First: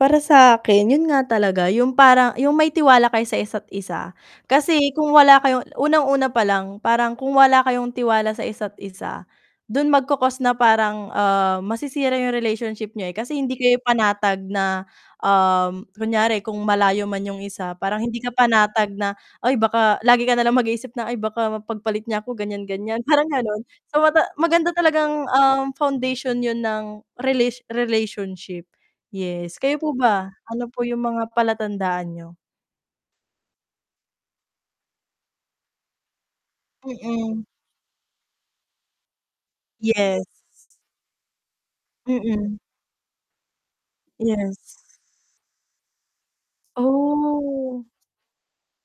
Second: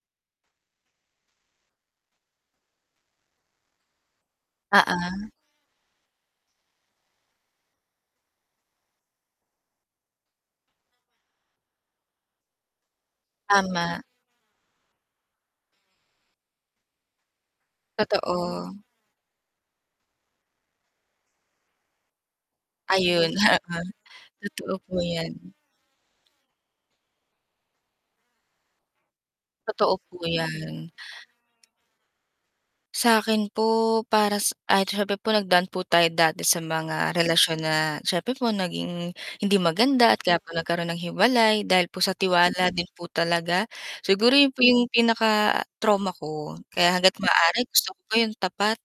Para sakin yun nga talaga yung parang yung may tiwala kayo sa isa't isa. Kasi kung Oo. wala kayong unang una palang parang kung wala kayong tiwala sa isa't isa dun magco cause na parang, ah, masisira yung relationship niyo. Eh, kasi hindi kayo Tama. panatag na, um, kunyari kung malayo man 'yung isa parang hindi ka Totoo. panatag na, ay, baka lagi ka nalang mag-isip na, ay, baka mapagpalit niya ako gan'yan gan'yan parang Ayun. Oo. gano'n. So, maganda Totoo po talagang, 'yan. um, foundation 'yun ng relation relationship. Yes, kayo Totoo po po ba ano po 'yan. yung mga palatandaan niyo? Sakin po, para s ay, siyempre po nagdaan po tayo dati sa mga Mm. relasyon na siyempre po naging hindi maganda. At Yes. kaya po nagkaroon ng hiwalay dahil sa Mm. tiwala din po talaga, siguro yung Yes. po yung pinaka trauma ko kaya hangga't maaari Oh. gusto ko po 'yung tapat,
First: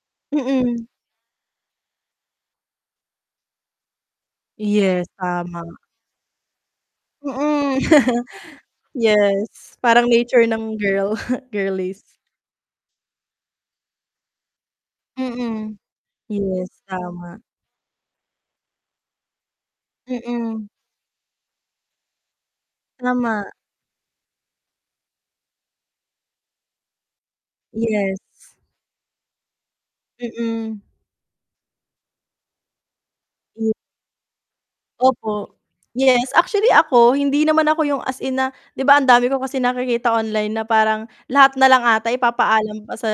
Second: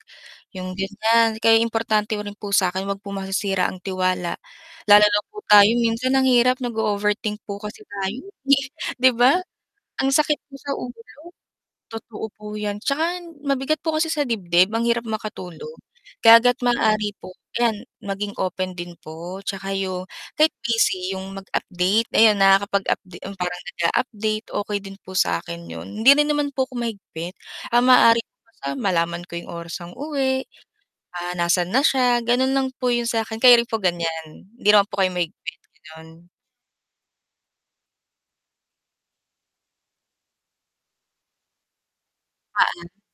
'yung Mm. gan'yan kaya importante rin po sa 'kin huwag po masisira ang tiwala. Lalo Yes, na po tama. tayo minsan ang hirap nag-o overthink po Mm, kasi tayo, eh, 'di ba, yes, parang ang sakit nature po sa ng ulo. girl, girlies. Totoo po 'yan tsaka mabigat po kasi sa dibdib ang hirap makatulog Mm, kaya hangga't yes, maaari po, tama. ayan maging open din po. Tsaka yung kahit Mm. busy 'yung mag-update, ayan, nakakapag update Tama. parang nag-a-update, okey din po sakin 'yun, hindi rin naman po ako mahigpit. Ang Yes. maaari ko malaman ko 'yung oras ang uwi, Mm. ah, nasan na siya ganon lang po yung sakin. Kayo rin po ganyan, hindi naman po kayo Opo, mahigpit, ganon? yes, actually ako hindi naman ako yung as in na, 'di ba, ang dami ko kasi nakikita online na parang lahat na lang ata ipapaalam Oo. pa sa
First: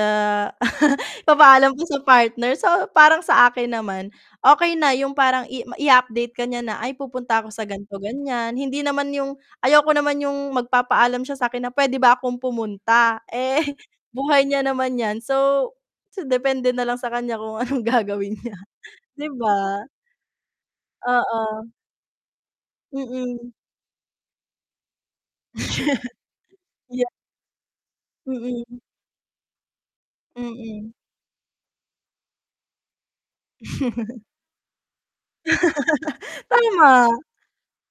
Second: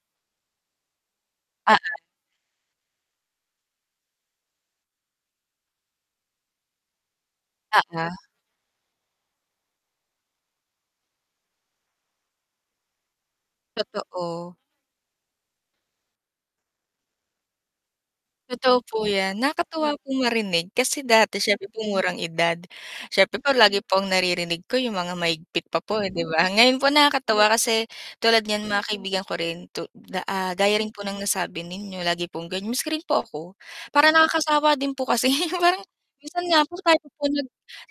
ipapaalam pa Oo. sa partner. So, parang sa akin naman, okey na yung parang i-update ka niya na, ay pupunta ako sa ganito Oo. ganyan. Hindi naman yung ayoko naman yung magpapaalam siya sa akin na pwede ba akong pumunta, eh buhay Totoo. niya naman 'yan. So so depende na lang sa kanya kung anong gagawin niya, Totoo po 'di 'yan, ba? nakakatuwa pong marinig kasi dati syempre Oo. po murang edad, siyempre po Mm lagi pong naririnig ko 'yung mga mahigpit pa po 'di ba? Ngayon po Ya nakakatuwa kasi tulad niyan Mm. mga kaibigan ko rin tu ah, gaya Mm. rin po ng nasabi ninyo lagi pong gano'n miski rin po ako parang nakakasawa din po kasi parang minsan nga po tayo Tama. nag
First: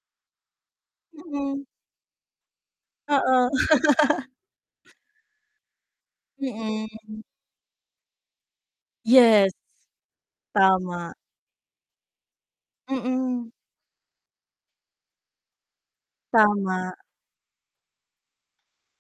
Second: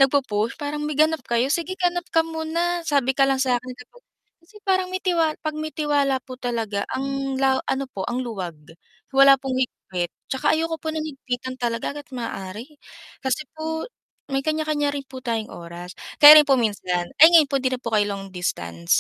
nag-po-push parang may ganap kayo Mm. "Sige ganap ka muna sabi ka lang Oo. sakin" kasi parang may pag mi tiwala po talaga Mm. ang la ano po ang luwag wala Yes. pong higpit tsaka ayoko po ng Tama. higpitan talaga ga't maaari. Kasi Mm. po may kan'ya kan'ya rin po tayong oras, kayo rin po Tama. minsan? Ay, ngayon po di na po kayo long distance?